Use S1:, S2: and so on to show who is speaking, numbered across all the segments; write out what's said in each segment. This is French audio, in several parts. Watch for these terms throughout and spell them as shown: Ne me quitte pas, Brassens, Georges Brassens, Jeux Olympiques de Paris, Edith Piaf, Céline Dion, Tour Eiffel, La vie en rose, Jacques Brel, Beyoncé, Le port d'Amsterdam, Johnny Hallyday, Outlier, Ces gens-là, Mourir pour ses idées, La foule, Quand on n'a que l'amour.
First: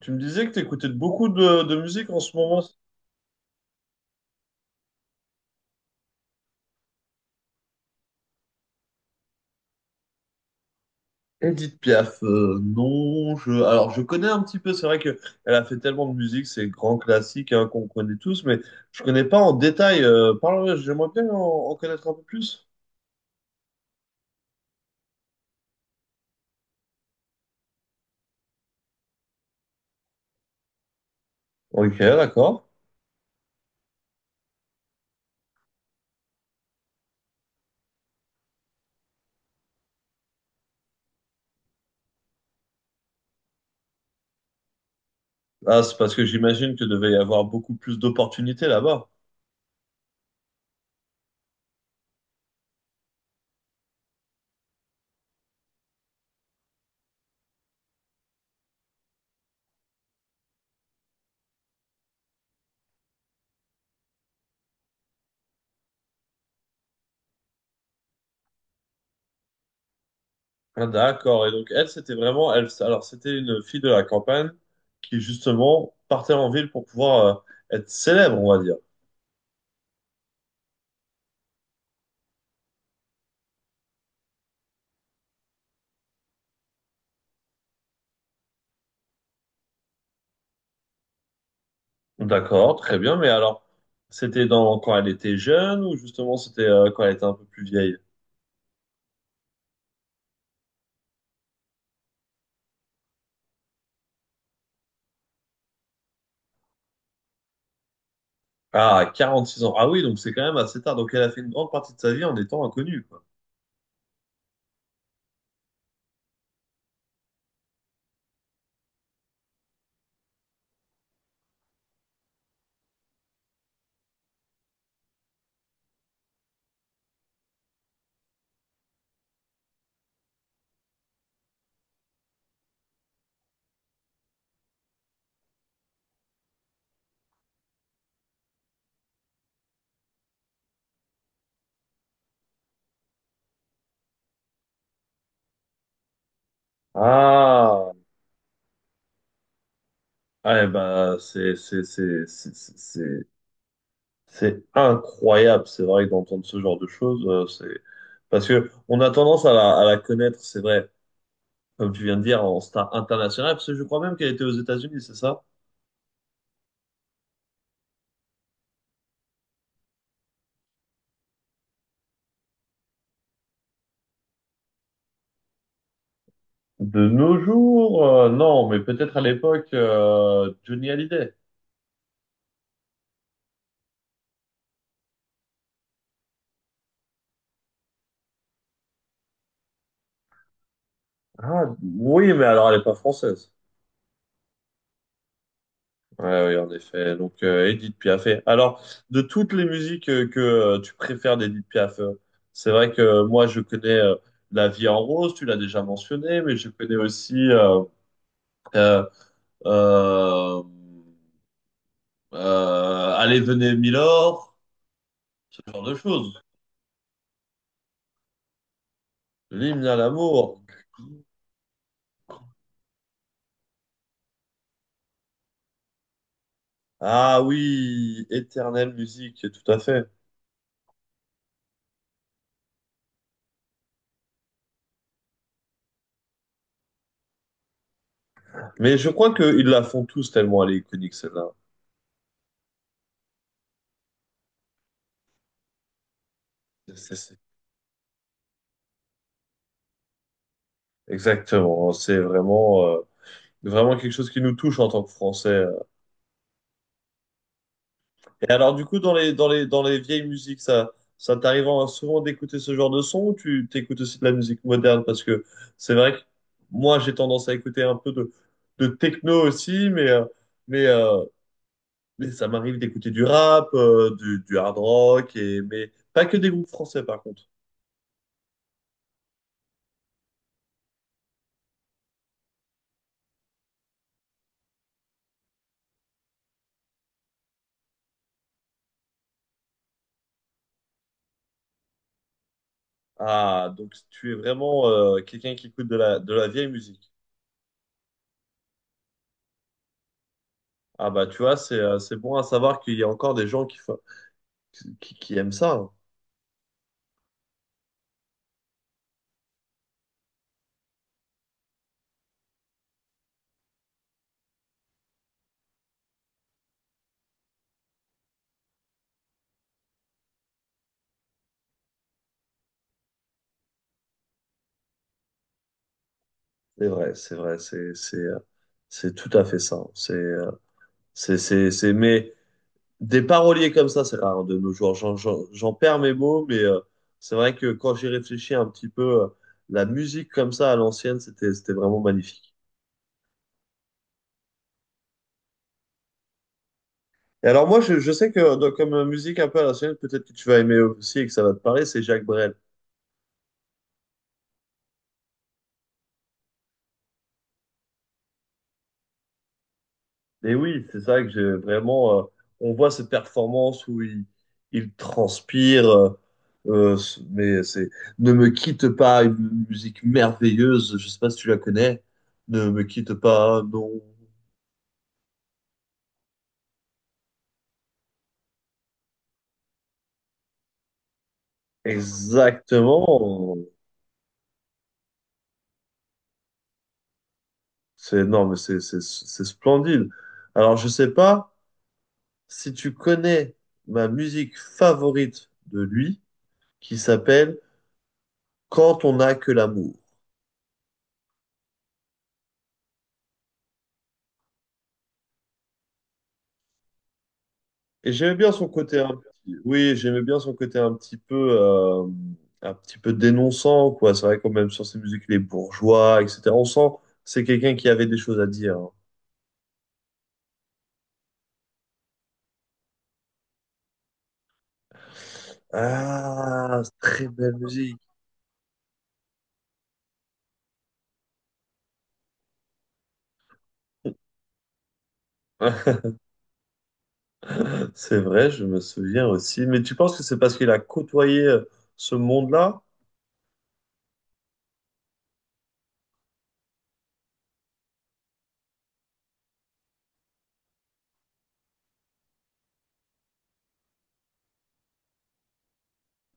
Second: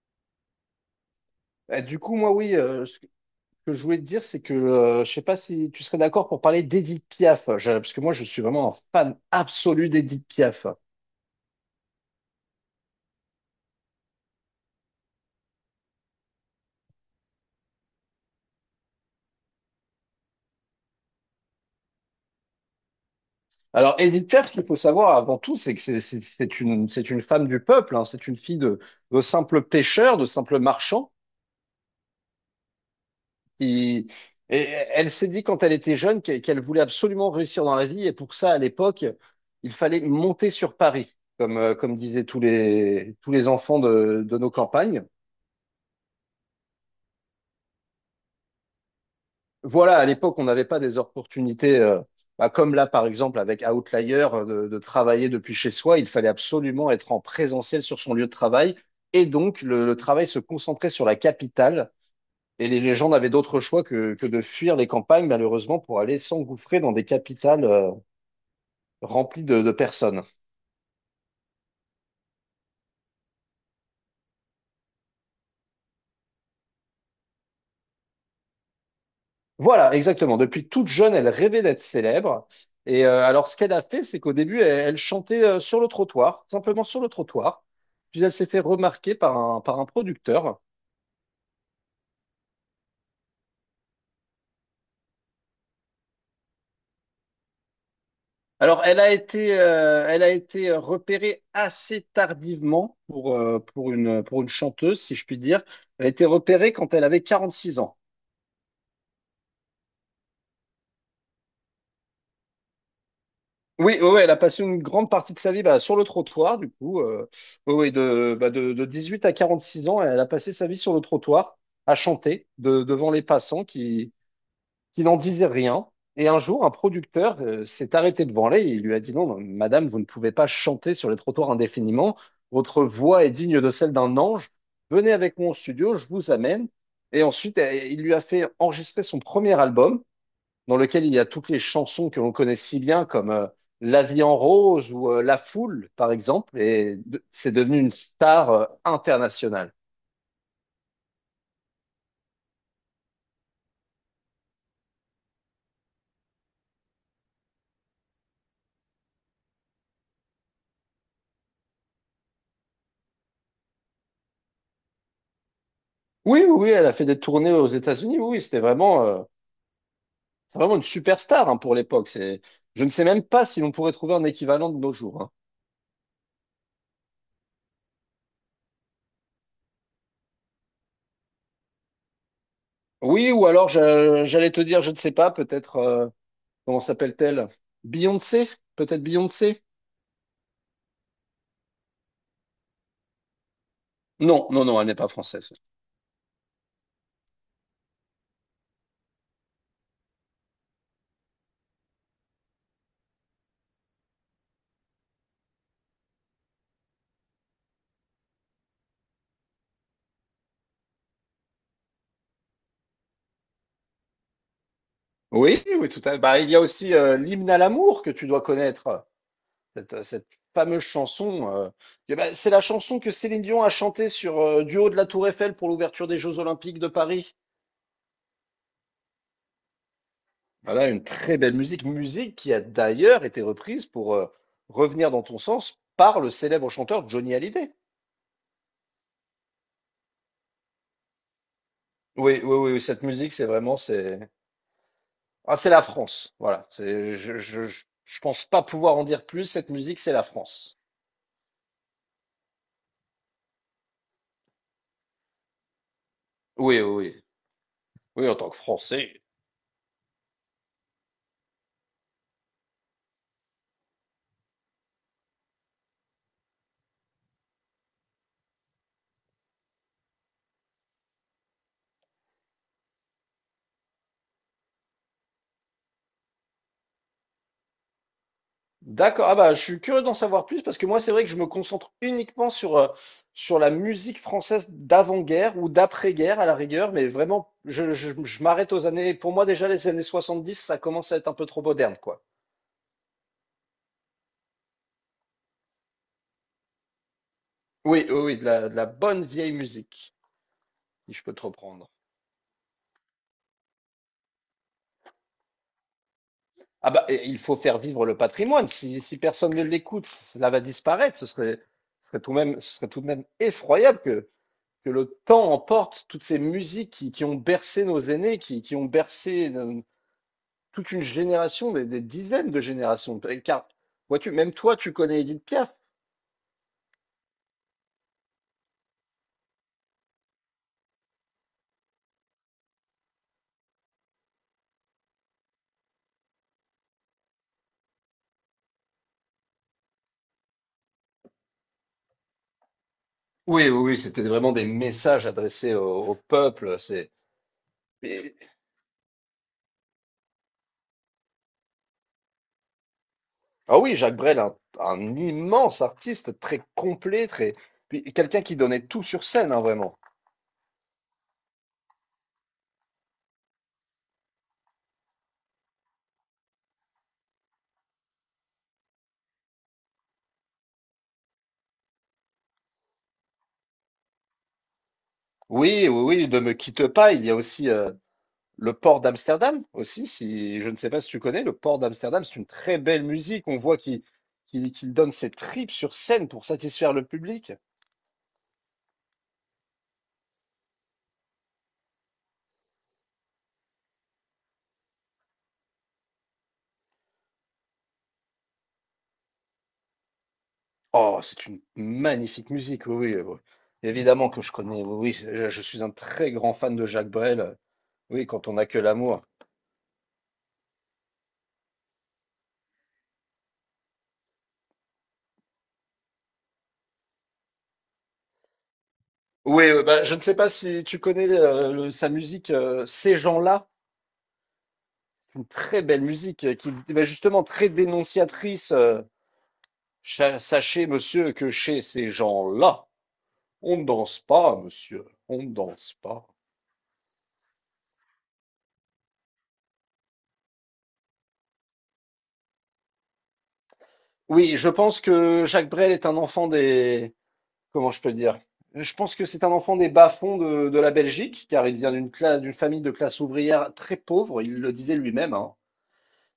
S1: Tu me disais que tu écoutais beaucoup de
S2: Du
S1: musique
S2: coup,
S1: en
S2: moi,
S1: ce
S2: oui,
S1: moment.
S2: ce que je voulais te dire, c'est que je sais pas si tu serais d'accord pour parler d'Edith Piaf, parce que moi, je suis vraiment un fan absolu d'Edith Piaf.
S1: Edith Piaf, non, je, alors je connais un petit peu, c'est vrai que elle a fait tellement de musique, c'est grand classique hein, qu'on connaît tous, mais je connais pas en détail. Parle, ouais, j'aimerais bien en connaître un peu plus.
S2: Alors, Edith Piaf, ce qu'il faut savoir avant tout, c'est que c'est une femme du peuple, hein. C'est une fille de, de simples marchands,
S1: Ok, d'accord.
S2: qui, et elle s'est dit quand elle était jeune qu'elle voulait absolument réussir dans la vie, et pour ça, à l'époque, il fallait monter sur Paris, comme disaient tous les enfants de nos campagnes.
S1: Ah, c'est parce que j'imagine que devait y avoir beaucoup plus d'opportunités là-bas.
S2: Voilà, à l'époque, on n'avait pas des opportunités, bah, comme là, par exemple, avec Outlier, de travailler depuis chez soi. Il fallait absolument être en présentiel sur son lieu de travail. Et donc, le travail se concentrait sur la capitale. Et les gens n'avaient d'autre choix que de fuir les campagnes, malheureusement, pour aller s'engouffrer dans des capitales, remplies de personnes.
S1: Ah, d'accord. Et donc elle, c'était vraiment, elle, alors c'était une fille de la campagne qui justement partait en ville pour pouvoir être célèbre, on va dire.
S2: Voilà, exactement. Depuis toute jeune, elle rêvait d'être célèbre. Et alors, ce qu'elle a fait, c'est qu'au début, elle chantait sur le trottoir, simplement sur le trottoir. Puis elle s'est fait remarquer par un producteur.
S1: D'accord, très bien. Mais alors, c'était dans quand elle était jeune ou justement c'était quand elle était un peu plus vieille?
S2: Alors, elle a été repérée assez tardivement pour une chanteuse, si je puis dire. Elle a été repérée quand elle avait 46 ans.
S1: Ah, 46 ans. Ah oui, donc c'est quand même assez tard. Donc elle a fait une grande partie de sa vie en étant inconnue, quoi.
S2: Oui, ouais, oui, elle a passé une grande partie de sa vie, bah, sur le trottoir, du coup. Oui, oui, de 18 à 46 ans, elle a passé sa vie sur le trottoir à chanter devant les passants qui n'en disaient rien. Et un jour, un producteur s'est arrêté devant elle et il lui a dit: «Non, non, madame, vous ne pouvez pas chanter sur les trottoirs indéfiniment. Votre voix est digne de celle d'un ange. Venez avec moi au studio, je vous amène.» Et ensuite, il lui a fait enregistrer son premier album dans lequel il y a toutes les chansons que l'on connaît si bien, comme La vie en rose ou La foule, par exemple, c'est devenu une
S1: Ah,
S2: star internationale.
S1: ouais, bah c'est incroyable. C'est vrai d'entendre ce genre de choses, c'est parce que on a tendance à la connaître, c'est vrai, comme tu viens de dire, en star internationale. Parce que je crois même qu'elle était aux États-Unis, c'est ça?
S2: Oui, oui, oui, elle a fait des tournées aux États-Unis. Oui, oui, c'est vraiment une superstar, hein, pour l'époque. Je ne sais même pas si l'on pourrait trouver un équivalent de nos jours, hein.
S1: De nos jours, non, mais peut-être à l'époque, Johnny Hallyday.
S2: Oui, ou alors j'allais te dire, je ne sais pas, peut-être, comment s'appelle-t-elle? Beyoncé? Peut-être Beyoncé?
S1: Ah, oui, mais alors elle n'est pas française.
S2: Non, non, non, elle n'est pas française.
S1: Ouais, oui, en effet. Donc, Edith Piaf. Alors, de toutes les musiques que tu préfères d'Edith Piaf, c'est vrai que moi, je connais La vie en rose, tu l'as déjà mentionné, mais je connais aussi euh, euh, Allez, venez, Milord, ce
S2: Oui,
S1: genre
S2: oui,
S1: de
S2: tout à fait.
S1: choses.
S2: Bah, il y a aussi l'hymne à l'amour que tu dois connaître.
S1: L'hymne
S2: Cette,
S1: à
S2: euh, cette
S1: l'amour.
S2: fameuse chanson, bah, c'est la chanson que Céline Dion a chantée sur du haut de la Tour Eiffel pour l'ouverture des Jeux Olympiques de Paris.
S1: Ah oui, éternelle musique, tout à fait.
S2: Voilà, une très belle musique, musique qui a d'ailleurs été reprise pour revenir dans ton sens par le célèbre chanteur Johnny Hallyday.
S1: Mais je crois qu'ils la font tous tellement elle est iconique, celle-là.
S2: Oui, oui, oui, oui, cette musique, c'est la France.
S1: C'est- c'est-
S2: Je pense pas pouvoir en dire plus. Cette musique, c'est la France.
S1: Exactement, c'est vraiment, vraiment quelque chose qui nous touche en tant que Français.
S2: Oui, oui, oui, oui, en tant
S1: Et
S2: que
S1: alors, du coup,
S2: Français.
S1: dans les vieilles musiques, ça souvent d'écouter ce genre de son ou tu t'écoutes aussi de la musique moderne? Parce que c'est vrai que moi, j'ai tendance à écouter un peu de techno aussi, mais, euh, mais ça m'arrive d'écouter du rap, du hard rock, et, mais pas que des groupes français, par contre.
S2: D'accord. Ah bah, je suis curieux d'en savoir plus parce que moi, c'est vrai que je me concentre uniquement sur la musique française d'avant-guerre ou d'après-guerre à la rigueur, mais vraiment, je m'arrête aux années. Pour moi, déjà, les années 70, ça commence à être un peu trop moderne, quoi.
S1: Ah, donc tu es vraiment quelqu'un qui écoute de de la vieille musique.
S2: Oui, oui, oui, de la bonne vieille musique,
S1: Ah
S2: si je
S1: bah
S2: peux
S1: tu
S2: te
S1: vois,
S2: reprendre.
S1: c'est bon à savoir qu'il y a encore des gens qui aiment ça. Hein.
S2: Ah bah, et il faut faire vivre le patrimoine. Si, si personne ne l'écoute, cela va disparaître. Ce serait tout de même, ce serait tout de même effroyable que le temps emporte toutes ces musiques qui ont bercé nos aînés, qui ont bercé toute une génération, des dizaines de générations. Car, vois-tu, même toi, tu connais Edith Piaf.
S1: C'est vrai, c'est vrai, c'est tout à fait ça. Hein. C'est mais des paroliers comme ça, c'est rare de nos jours. J'en perds mes mots, mais c'est vrai que quand j'y réfléchis un petit peu, la musique comme ça à l'ancienne, c'était vraiment magnifique.
S2: Oui, oui, oui, c'était vraiment des messages adressés au peuple.
S1: Et alors moi, je sais
S2: Et-
S1: que donc, comme musique un peu à l'ancienne, peut-être que tu vas aimer aussi et que ça va te parler, c'est Jacques Brel.
S2: ah oui, Jacques Brel, un immense artiste, très complet, très puis quelqu'un qui donnait tout sur scène, hein, vraiment.
S1: Et oui, c'est ça que j'ai vraiment. On voit ces performances où il transpire, mais c'est Ne me quitte pas, une musique merveilleuse. Je sais pas si tu la connais. Ne me quitte pas, non.
S2: Oui, oui, oui, de me quitte pas. Il y a aussi Le port d'Amsterdam aussi, si je ne sais pas si tu connais, le port d'Amsterdam, c'est une très belle musique. On
S1: Exactement.
S2: voit qu'il donne ses tripes sur scène pour satisfaire le public.
S1: C'est non, mais c'est splendide. Alors je sais pas si tu connais ma musique favorite de lui, qui s'appelle Quand on n'a que l'amour.
S2: Oh, c'est une magnifique musique, oui, oui, oui. Évidemment que je connais, oui, oui, je suis un très grand fan de Jacques Brel.
S1: Et
S2: Oui,
S1: j'aimais
S2: quand
S1: bien
S2: on n'a
S1: son
S2: que
S1: côté un
S2: l'amour.
S1: petit- oui, j'aimais bien son côté euh, un petit peu dénonçant quoi. C'est vrai quand même sur ses musiques les bourgeois, etc. On sent que c'est quelqu'un qui avait des choses à dire. Hein.
S2: Oui, bah, je ne sais pas si tu connais sa musique, Ces gens-là, une très belle musique, qui
S1: Ah,
S2: est
S1: très
S2: justement
S1: belle
S2: très
S1: musique.
S2: dénonciatrice. Sachez monsieur, que chez ces gens-là, on ne danse pas, monsieur, on ne danse pas.
S1: C'est vrai, je me souviens aussi. Mais tu penses que c'est parce qu'il a côtoyé ce monde-là?
S2: Oui, je pense que Jacques Brel est un enfant des... Comment je peux dire? Je pense que c'est un enfant des bas-fonds de la Belgique, car il vient d'une famille de classe ouvrière très pauvre, il le disait lui-même, hein.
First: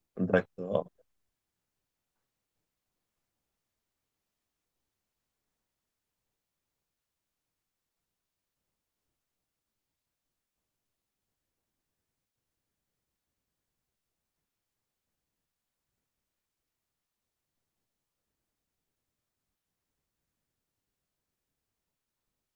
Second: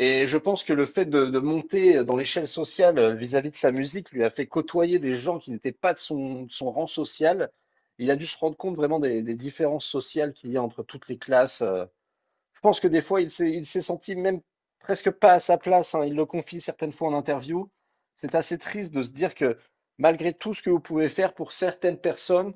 S2: Et je pense que le
S1: D'accord.
S2: fait de monter dans l'échelle sociale vis-à-vis de sa musique lui a fait côtoyer des gens qui n'étaient pas de son rang social. Il a dû se rendre compte vraiment des différences sociales qu'il y a entre toutes les classes. Je pense que des fois, il s'est senti même presque pas à sa place, hein. Il le confie certaines fois en interview. C'est assez triste de se dire que malgré tout ce que vous pouvez faire pour certaines personnes,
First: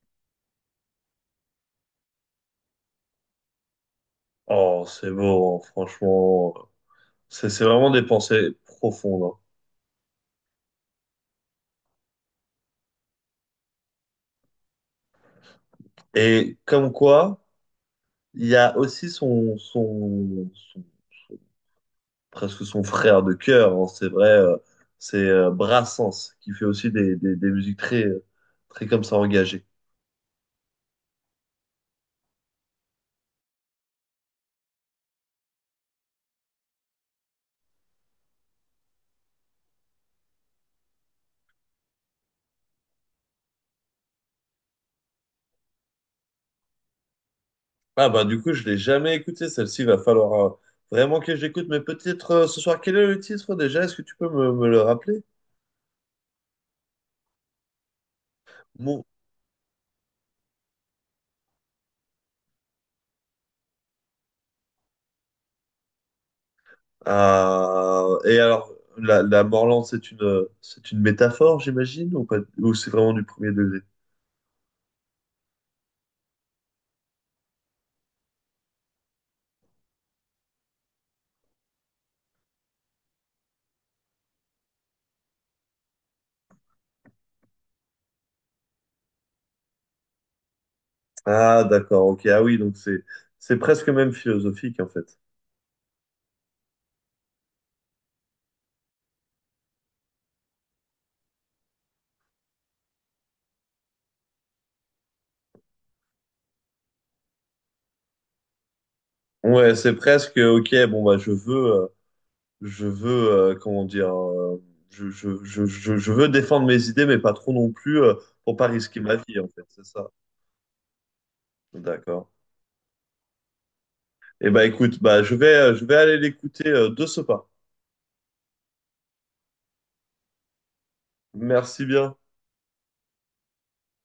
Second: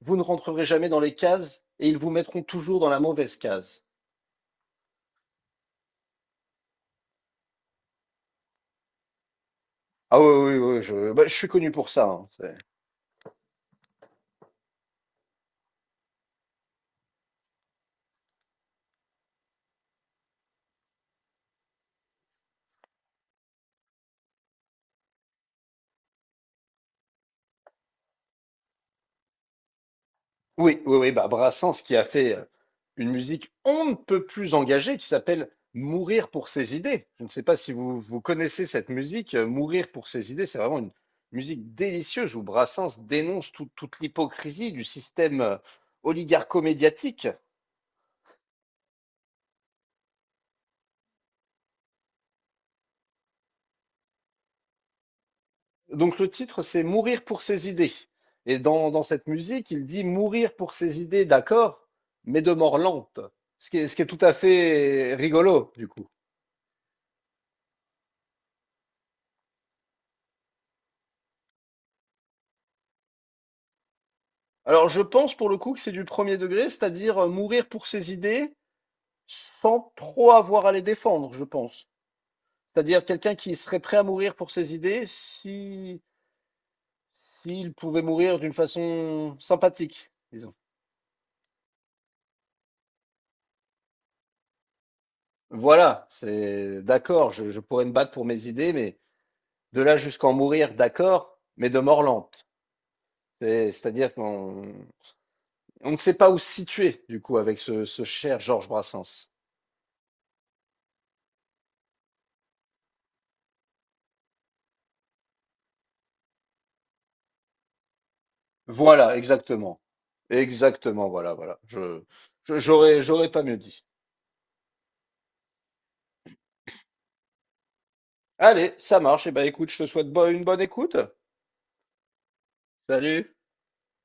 S2: vous ne rentrerez jamais dans les cases et ils vous mettront toujours dans la mauvaise case.
S1: Oh, c'est beau, hein, franchement. C'est vraiment des pensées profondes. Hein.
S2: Ah oui, oui, oui, bah, je suis connu pour ça, hein.
S1: Et comme quoi, il y a aussi son- presque son frère de cœur, hein, c'est vrai, c'est Brassens, qui fait aussi des musiques très, très comme ça engagées.
S2: Oui, oui, oui, bah Brassens qui a fait une musique on ne peut plus engagée qui s'appelle Mourir pour ses idées. Je ne sais pas si vous, vous connaissez cette musique. Mourir pour ses idées, c'est vraiment une musique délicieuse où Brassens dénonce toute l'hypocrisie du système oligarcho-médiatique.
S1: Ah bah du coup, je l'ai jamais écouté, celle-ci, il va falloir vraiment que j'écoute, mais peut-être ce soir, quel est le titre déjà? Est-ce que tu peux me le rappeler?
S2: Donc le titre, c'est Mourir pour ses idées. Et dans
S1: Mon...
S2: cette musique, il dit Mourir pour ses idées, d'accord, mais de mort lente. Ce qui est tout à fait rigolo, du coup.
S1: Ah, et alors, la Morland, c'est une métaphore, j'imagine, ou pas, ou c'est vraiment du premier degré?
S2: Alors, je pense pour le coup que c'est du premier degré, c'est-à-dire mourir pour ses idées sans trop avoir à les défendre, je pense. C'est-à-dire quelqu'un qui serait prêt à mourir pour ses idées si s'il pouvait mourir d'une façon sympathique, disons.
S1: Ah d'accord, ok, ah oui, donc c'est presque même philosophique en fait.
S2: Voilà, c'est d'accord, je pourrais me battre pour mes idées, mais de là jusqu'en mourir, d'accord, mais de mort lente. C'est-à-dire qu'on on ne sait pas où se situer, du coup, avec ce cher Georges Brassens.
S1: Ouais, c'est presque OK, bon bah je veux comment dire je veux défendre mes idées mais pas trop non plus pour pas risquer ma
S2: Voilà,
S1: vie en fait,
S2: exactement.
S1: c'est ça.
S2: Exactement, voilà, voilà. Je,
S1: D'accord.
S2: je- j'aurais, j'aurais pas mieux dit.
S1: Eh bah écoute, bah je vais aller l'écouter de ce pas.
S2: Allez, ça marche. Et ben, écoute, je te souhaite une bonne écoute.
S1: Merci bien.
S2: Salut.